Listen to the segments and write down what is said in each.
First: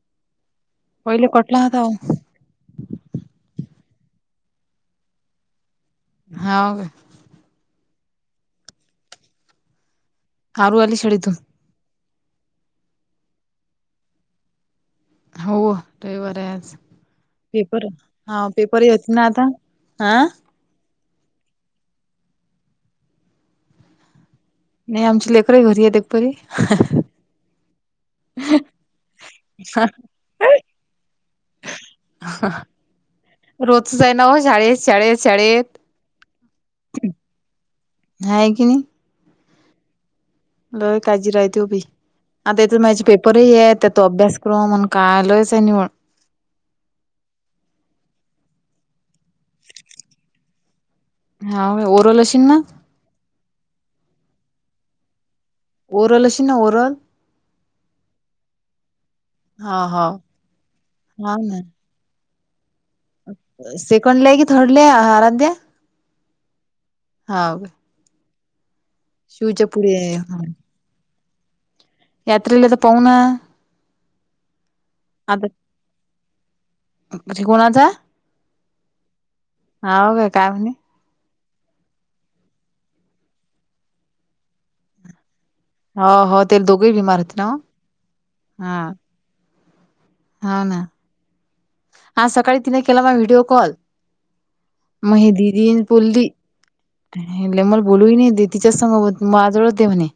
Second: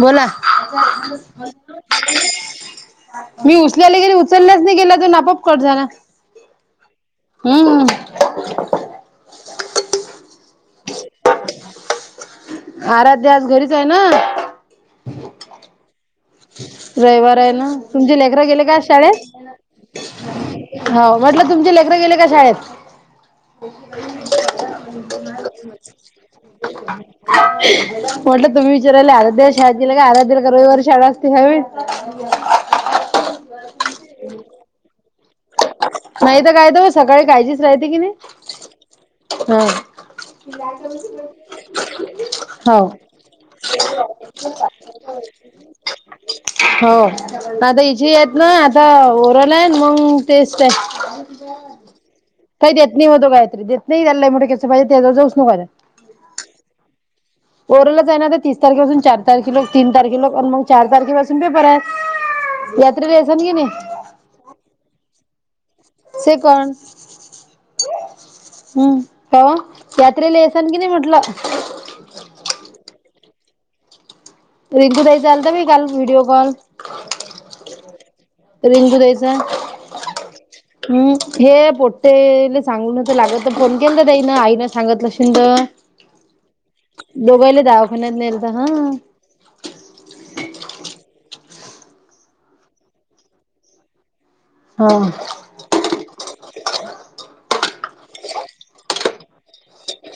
बोला, पहिले कटला होता हो मी उचलायला गेले उचलल्याच नाही गेला तो न आपोआप कट झाला. हाऊ का? हम्म, कामवाली शेडीत. आराध्या आज घरीच आहे ना. हो, रविवार. आहे आज रविवार आहे ना पेपर तुमचे लेकरं हा गेले का, आज पेपरही होती ना शाळेत. आता हा हो, म्हटलं तुमचे लेकर गेले का शाळेत. नाही आमची लेकर घरी येत्यात परी. म्हटलं तुम्ही विचारले आराध्याला शाळेत गेले का, आराध्याला काय रविवारी शाळा असते का. तुम्ही. रोजच आहे ना व शाळेत, शाळेत, शाळेत. नाहीत काय त सकाळी काळजीच राहते की नाही. हाय की नाही हां, लय काळजी राहते, ऒ बाई. आता इथून तर हो माझे पेपरही आहेत. त्या तो अभ्यासक्रम अन काय लयच आहे नव. हो, आता हिची आहेत ना आता ओरल आहेन मग. टेस्ट हाय हाव ओरल अशीन ना काय त्यात. नाही हो दो कायतरी देत नाही त्यालांचं पाजे त्या जाऊ नोय. ओरल अशील ना ओरल. ओरलच आहे ना तर तीस तारखेपासून चार तारखे पर्यंत हा तीन हाव तारखे आणि चार तारखे पासून हाव पेपर ना आहेत. यात्रेला यायचं की नाय, कणले की थर्ड ला आ आराध्या. सिकॉन. हाव काय. हम्म, काव शिवच्या पुढे यात्रेला आहे येसाल कि, नाही म्हटलं. यात्रेला तर पावू ना. रिकू ताईचा आलता आता बाई व्हिडिओ कॉल. कोणाचा रिंकू ताईच्या आला. हाव काय काय म्हणे हम्, हे पोट्टेले सांगून तर लागत तर फोन केल तर ताईन आई ना सांगतलं आशिलं तर. हो हो ते दोघेही बिमार होते ना दोघांना ही दावाखान्यात नेलंत हा, हा ना, आज सकाळी तिने केला मग व्हिडिओ कॉल. हा महि दिदीनं बोलली. मला बोलू ही नाही देत तिच्याच सग मग आजोळात आहं म्हणे.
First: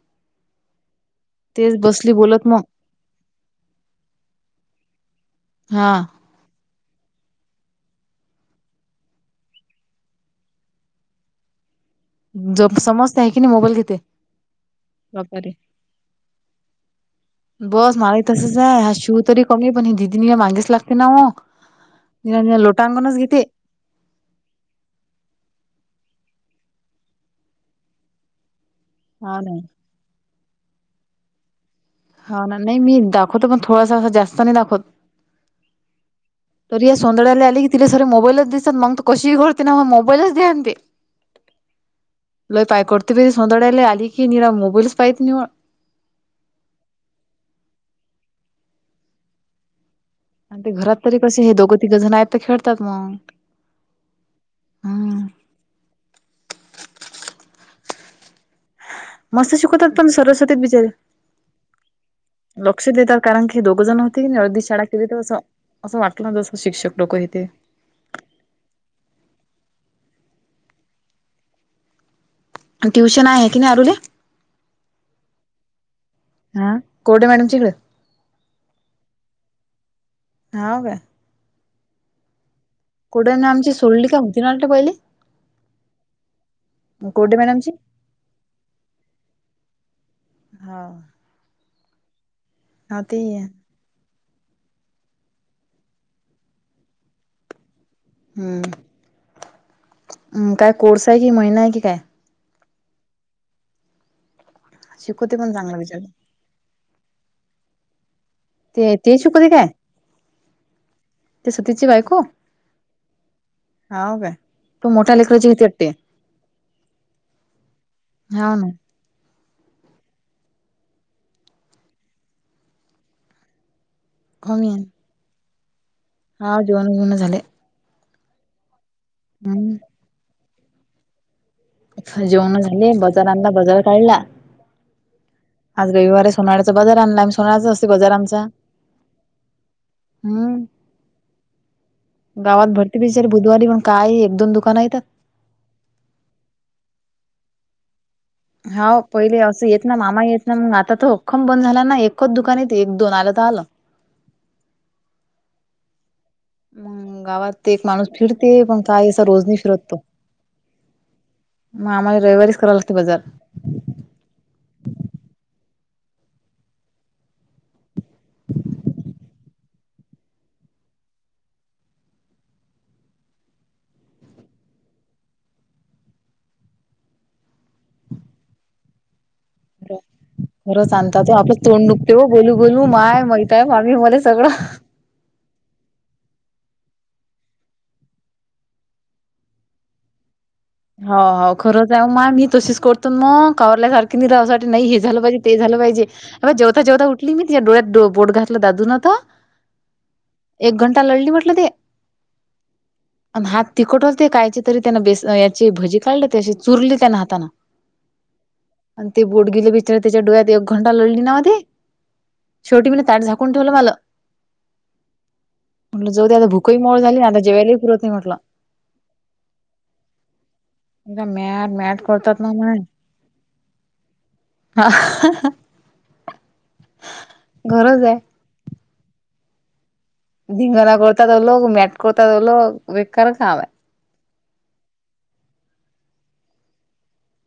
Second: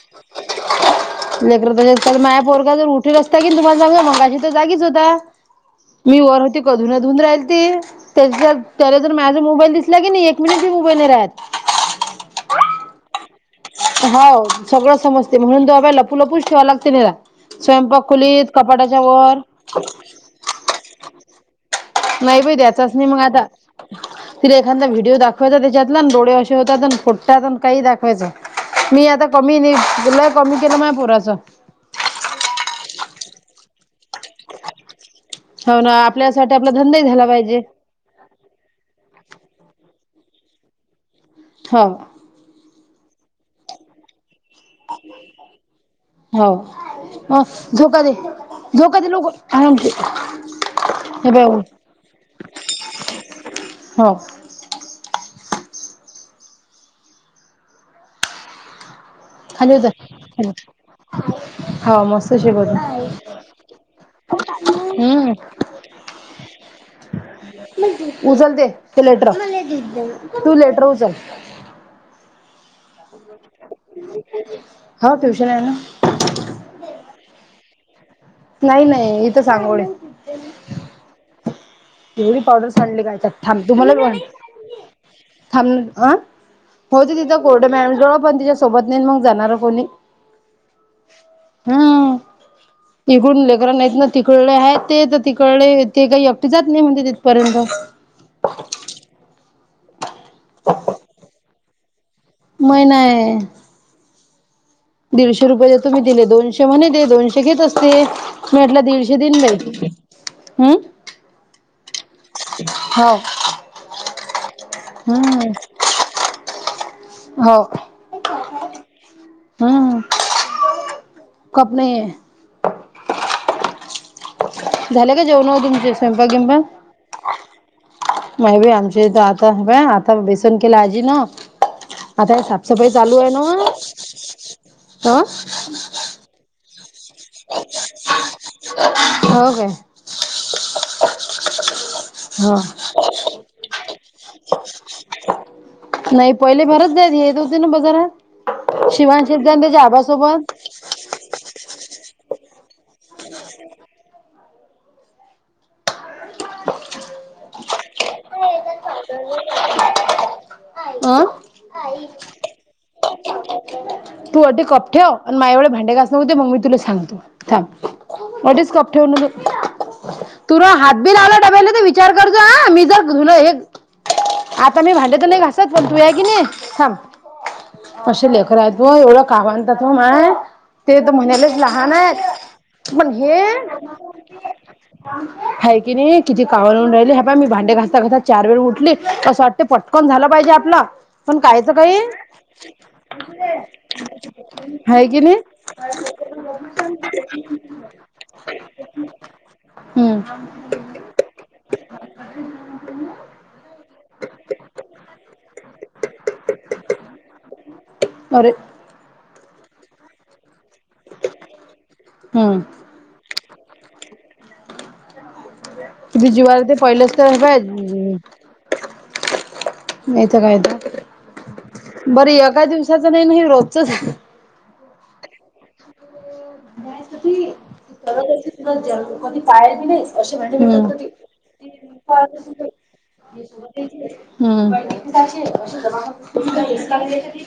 लेकर तेच त बसली माया बोलत मग पोरग जर उठिवर असता कि, तुम्हाला जाऊ जा मगाशी तर जागीच होता. हा, मी वर होते कधून अधून राहिल ती. त्याच्यात त्याला जर माझा मोबाईल दिसला की, नाही एक मिनिटी मोबाईल नाही राहत. जोक समज. हो, सगळं समजते बापारे म्हणून तो बाबा लपू लपू ठेवाव लागते नाही तेला. बस स्वयंपाक मलाही खुलीत कपाटाच्या वर. दिनिया मागेच लागते ना हो. नाही बाई द्यायचाच नाही लोटांगणच मग घेते आता. तिला एखादा व्हिडिओ दाखवायचा त्याच्यातला डोळे असे होतात फोट्टात काही दाखवायचं. ''मी आता हा ना कमी नाही दिलं कमी केलं मा पोराच. हा ना, नाही मी दाखवतो पण थोडासा जास्त नाही दाखवत. हो ना आपल्यासाठी आपला धंदाही झाला पाहिजे. खरं मोबाईलच दिसतात मग कशी लोळते ना मग मोबाईलच दे म्हणते. हो. लय पाय करती सोंधळ्याले आली की निरा मोबाईलस पाहिजे निव्वळ. हाव झोका दे, झोका दे लवकर आराम शिर. ते घरात तरी कसे हे दोघं, तिघं जण आहेत तर खेळतात मग. हो. हम्म. मस्त खाली शिकवतात पण उतर सरस्वतीत बिचारे हा मस्त शिकवते लक्ष देतात कारण की दोघ जण अर्धी शाळा केली तर हम्म असं, असं वाटलं ना जस शिक्षक लोकं इथे उचल ते लेटर, तू लेटर उचल ट्युशन आहे की नाही अरुले हो ट्युशन आहे ना. हा कोरडे मॅडमच्या इकडे? नाही, नाही इथ सांगगोळे. हाव काय. एवढी पावडर साडली काय कोरडे त्यात मॅडम थांब आमची तुम्हाला सोडली का होती ना वाटतं पहिले थांब ना हं होती कोरडे तिथं कोठे मॅडमची मॅडम जवळ पण तिच्या सोबत नाही ना मग जाणार कोणी. हा हा हम्म ती इकून लेकर नाहीत ना. तिकडले आहेत ते तर तिकडले ते काही एकटी जात नाही म्हणते तिथपर्यंत. हम्म, काय कोर्स आहे कि महिना आहे कि काय? महिना आहे. शिकवते दीडशे पण रुपये चांगलं देतो मी बिचारी तिले दोनशे म्हणे ते दोनशे घेत असते. मी म्हटलं ते ते दीडशे देईन शिकवते बाई हम्म. त्या सतीश ची बायको हो हाव काय तो मोठ्या हम्म लेयकरीच वाटते. हो. हाव ना हम्म, कप नाही आहे. हाव ना. झाले का जेवण तुमचे स्वयंपाक गिनपाक? बिवण झाले. नाही बाई आमचे ते तर हम्म आता, आता बेसन केला आजी ना आता हे जेवण साफसफाई झाले चालू बाजार आहेना आणला बाजार काढला. व, अ? आज रविवार हे सोनळ्याचा बाजार आणला आम्ही सोनळ्याचा असते बाजार आमचा. हो काय हम्म, ह गावात भरते बिचारे बुधवारी मग. काय एक, दोन दुकाना येतात. नाही पहिले भरत जायत हेेत येत होते ना बजारात. हाव पहिले असं येत ना मामा येत ना मग आता त खम बंद झाला ना एकच दुकान येते एक, दोन आलं तर आलं. मग गावात एक माणूस फिरते पण काय असं [unintelligible] अ मग आम्हाला रविवारीच करा लागते बाजार. तू अठी कप ठेव आण माये एवढे भांडे घास व्हुदे मग मी तुले सांगतो थांब. अडीच कप ठेवन तु. तुन हात बि लावला डब्याले तर विचार करतो ह मी जर तुला एक आता मी भांडे त नाही घासत पण तू या की नाही कशे लेकर आहेत. हो एवढं काव आनतात हो माय खरंच ते तर आणता तो आपलं म्हणालेच तोंड लहान दुखते हो बोलू बोलू आहेत पण माय हे माहित आहे मामी मला सगळं हाय की नाही किती कावऊन राहिले हे पाय मी भांडे घासता, घासता चार वेळ उठले असं वा ते पटकन झालं पाहिजे आपल. हो हो. खरंच आहे म मी तशीच करतो मग कावल्यासारख. किकनीरावासाठी नाही हे हाय की झालं पाहिजे ते झालं पाहिजे. अ जेवता जेवता उठली मी तिच्या डोळ्यात बोट घातला दिदूून आता. हम्म. एक घंटा लढली म्हटलं ते. आणि हात तखट होते कायचे तरी त्यांना बेस भजी काढले तेशी चुरली त्यान हातान. अरे. आणि ते बोट गिले बिचार त्याच्या डोळ्यात एक घंटा लढली ना ती. हम्म शेवटी म ताट झाक कोण ठेवलं मलं म्हटलं जो किती आता जीवावर भूक मोळ झाली ना आता काय जेवायलाही पुरत नाही म्हटलं. नाही तर काय तर. मॅट मॅट बर करतात ना एका माय दिवसाच नाही नाही रोजचच हाय. हा. घरच आहे करत सुद्धा ज कधी पाया ब नाही. असे भांडे धिंगाणा भेटत कोळतातवलोग मेट कोळतातवलो बेकार काम हे. हम्म.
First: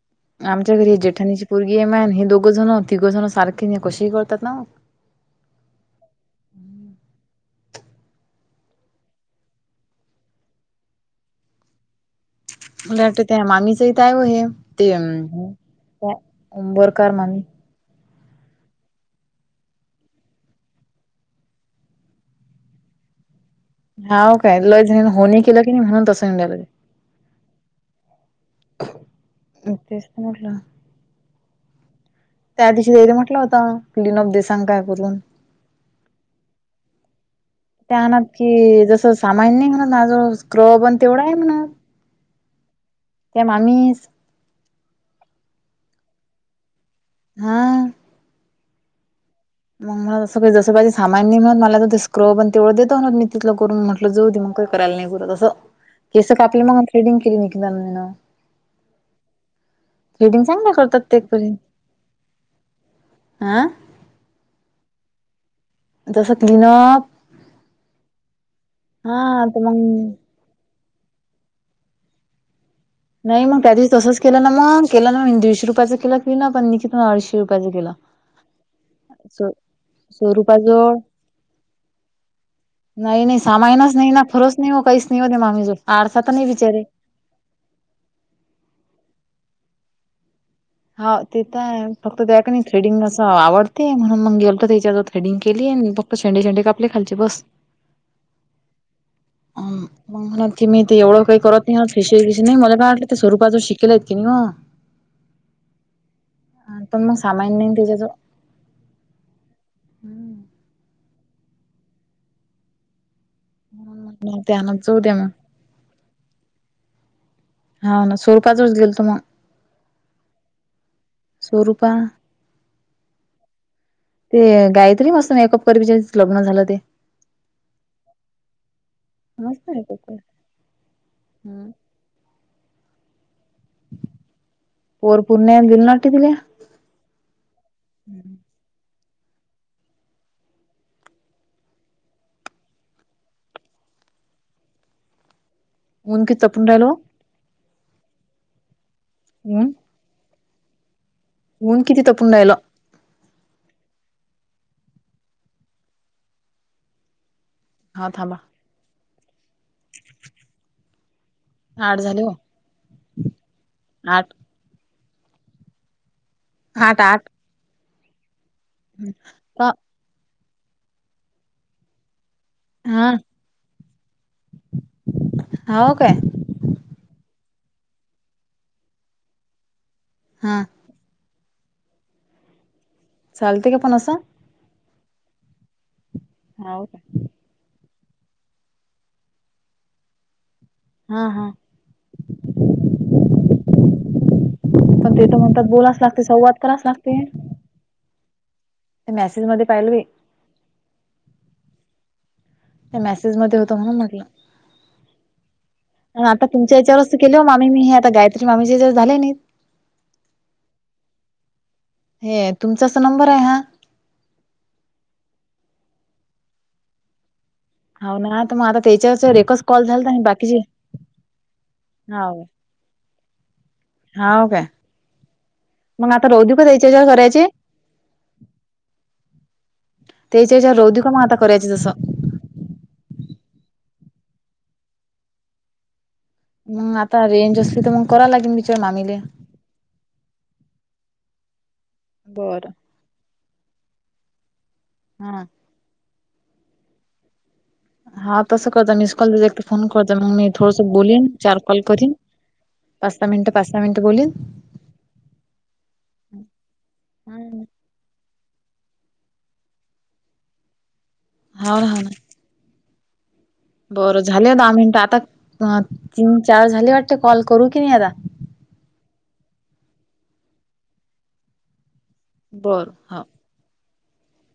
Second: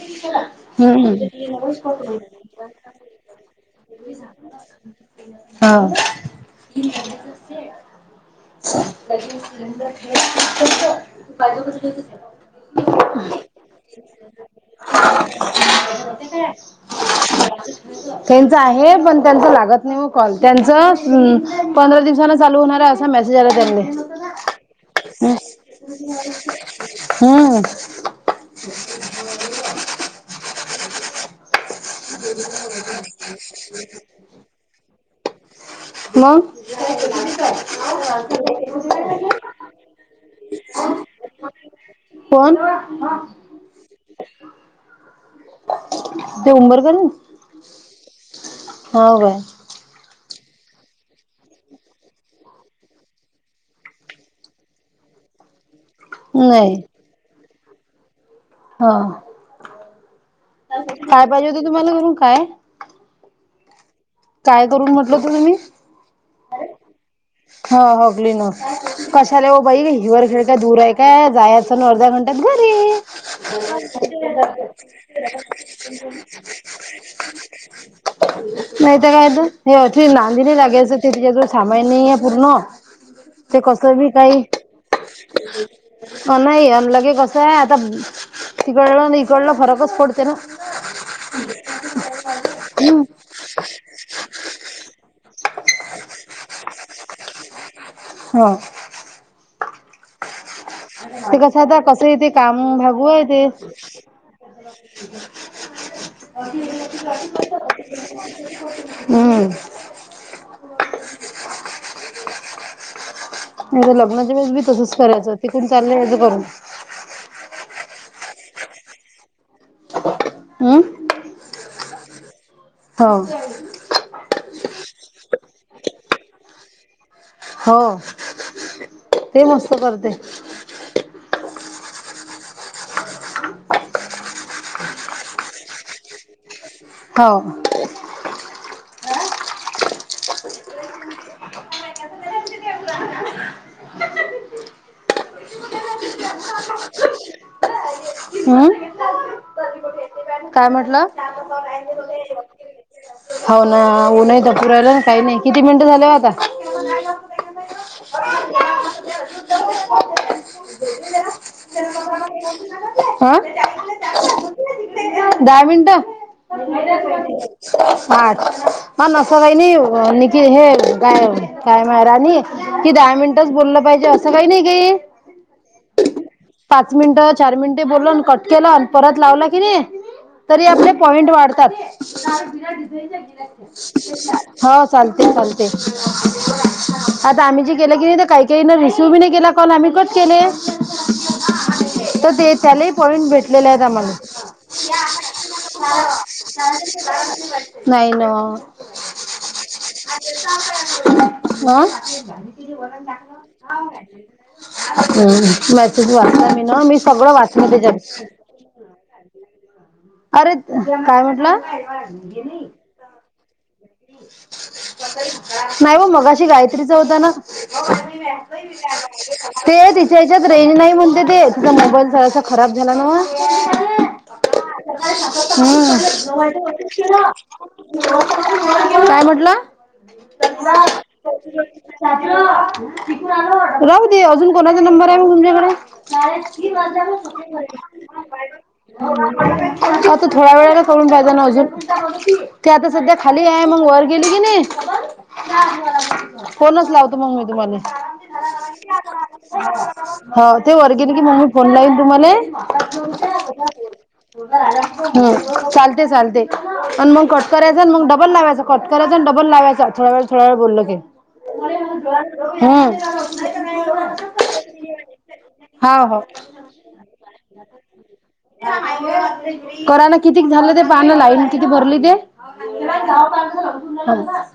आमच्या घरी हे जेठाणीची पोगी ए मान हे दोघं जण तिघ जण सारख हा. [unintelligible] मला वाटतं त्या मामीच इथं आहे व हे ते [unintelligible] उंबरकार मामी त्यांच आहे पण त्यांच लागत नाही कॉल त्यांच पंधरा दिवसाांना चालू होणार अस. आता मेसेज आला हाव काय ल होणे केलं की नाही म्हणून तसंलं. हम्म तेच तर म्हटलं. त्या दिवशी देर म्हटलं होता क्लीन ऑफ दे सांग काय करून. मग त्या आणनात कि जस सामान नाही म्हणतझ. क्र पण तेवढा आहे म्हणा. फोन. ए मामीच झुंबर बघिन. हा हो काय. मग मला जसं जसं पाहिजे सामान नाही मला ते स्क्रब आणि तेवढं देत मी तिथलं करून म्हण. म्हणलं जाऊ दे मग काही करायला नाही असं केस कापले नाही मग थ्रेडिंग केली ननंदन. ह. थ्रेडिंग चांगल्या करतात ते काय पाहिजे होते तुम्हाला करून. काय? आह. काय करून म्हटलं तु न मी. जसं तिनं ह हंगली न. कसाले हो तर मग बाई हिवरखेळ काय दूर आहे. काय जायाच न अर्ध्या घंट्यात घरी. नाही मग त्या दिवशी तसंच केलं ना मग केलं ना मग दिडशे रुपयाचं केलं क्लीन अप निकिता अडीचशे रुपयाचं केलं. नाही तर सो काय तं नांदी नाही स्वरूपाजवळ लागायचं ते तिच्याजवळ सामाईन नाही पूर्ण. नाही नाही ते सामायनच कसं बी नाही ना काही. फरच नाही हो काहीच नाही हो ते मामीजवळ आडसा तर नाही बिचारे लगे कसं आता तिकडलं इकडलं फरकच पडते नं. हा. ते आहे फक्त त्या कानाही हम्म थ्रेडिंग असं आवडते म्हणून मग गेलतो तिच्याजव थ्रेडिंग केली आणि फक्त शेडें शेंडे कापले खालचे बस. हो. मग म्हणालती मी ते एवढं काही कसं करत आता नाही कसं फेशियल येते बिशियल नाही काम मला काय वाटलं ते स्वरूपाचं शिकेल आहे तिनं [unintelligible] हंम [inaudible] पण मग सामान नाही त्याच्याजवळ मी तर लग्नाच्या म्हणून वेळेस ते बी आणत तसंच जाऊ द्या मग करायचं तिकं चालंय हिचं बघू हा ना स्वरूपाच देलतं मग हम् स्वरूपा हो. ते गायत्री मस्त मेकअप परवाच्या लग्न झालं ते हो ते मस्त आहे करते पण हम् पोर पुरण्या दिलनाट दिले हो. ऊन किती तापून रायलो ओ हम्म हम् काय म्हटलं. ऊन किती तपून राहिलं. हो ना.. ऊनही तपून राहिलं काही नाही किती मिनटं झाले आता [unintelligible] हा थांबा. आठ झाले हो हा आठ दहा मिनटं आठ आठ साठ मा नसा अ बहिनी नीकि हे गाय गाय मा राणी कि दहा मिनिटंच बोललं पाहिजे असं काही नाही हा हो काही काय पाच मिनिटं चार मिनिटे बोललोन कट केला परत लावलं की नाही हा तरी आपले पॉइंट वाढतात. चालते का पण असं हो चालते चालते. हो का आता आम्ही जी केलं की नाही काही काहीन रिसिव्ह बी नाही केला कॉल आणि कट केले. हा हा ते त्यालेही पॉईंट भेटलेले आहेत आम्हाले पण ते तर म्हणतात बोलाच लागते संवाद कराच लागते नाही नं. ते मॅसेज मध्ये पाहिलं मी हा त्या मेसेज मध्ये होतं म्हणून म्हटलं हम मेसेज वाचला मी ना मी सगळं वाच- मीने हे आता गायत्री मामीचे ज झालंय ने अरे काय म्हटलं. चस नंबर आहे ना नाही ओ मगाशी गायत्रीचा होता ना हो ना तर मग आता त्याच्यावर एकच कॉल ते झालता तिच्या आणि ह्याच्यात बाकीचे रेंज नाही म्हणते ते तिचा मोबाईल जरासा हाव खराब झाला नव्ह हाव काय मग आता राहू देऊ का त्याच्या याच्यावर करायचे हम् काय म्हटलं. त्याच्या याच्यावर राहू देऊ का मग आता करायचे जसं राहुदे अजून कोणाचा नंबर आहे मग तुमच्याकडे- मग आता रेंज असली तर मग कराव लागेल विचार मामीले [unintelligible] आता थोड्या वेळाने करून पायजा ना अजून, बरं ते आता सध्या- खाली आहे, मग वर गेली की नाही. हां फोनच लावतो, मंग मी तुम्हाले. 'हा, तसं करत जा मिस कॉल एक फोन करत जाय मग मी हो ते थोडस वर गेले की बोलीन, मग मी चार फोन कॉल लावीन करीन, तुम्हाले. बस. '' मिनटं पाच सहा मिनट बोलीन, हं, चालते-चालते आन मग हाव कटकऱ्या- ''मग डबल लावायचं, कट करायाचा डबल लावायचा, थोडा वेळ थोडा वेळ बोललो की, '' हा हा हं ''बरं झाले दहा मिनटं आता, हा हो. तीन-चार झाले वाटते कॉल करू की नाही आता, '' करा न, किती झालं ते पानं, लाईन किती भरली ते, बरं हो जा [unintelligible]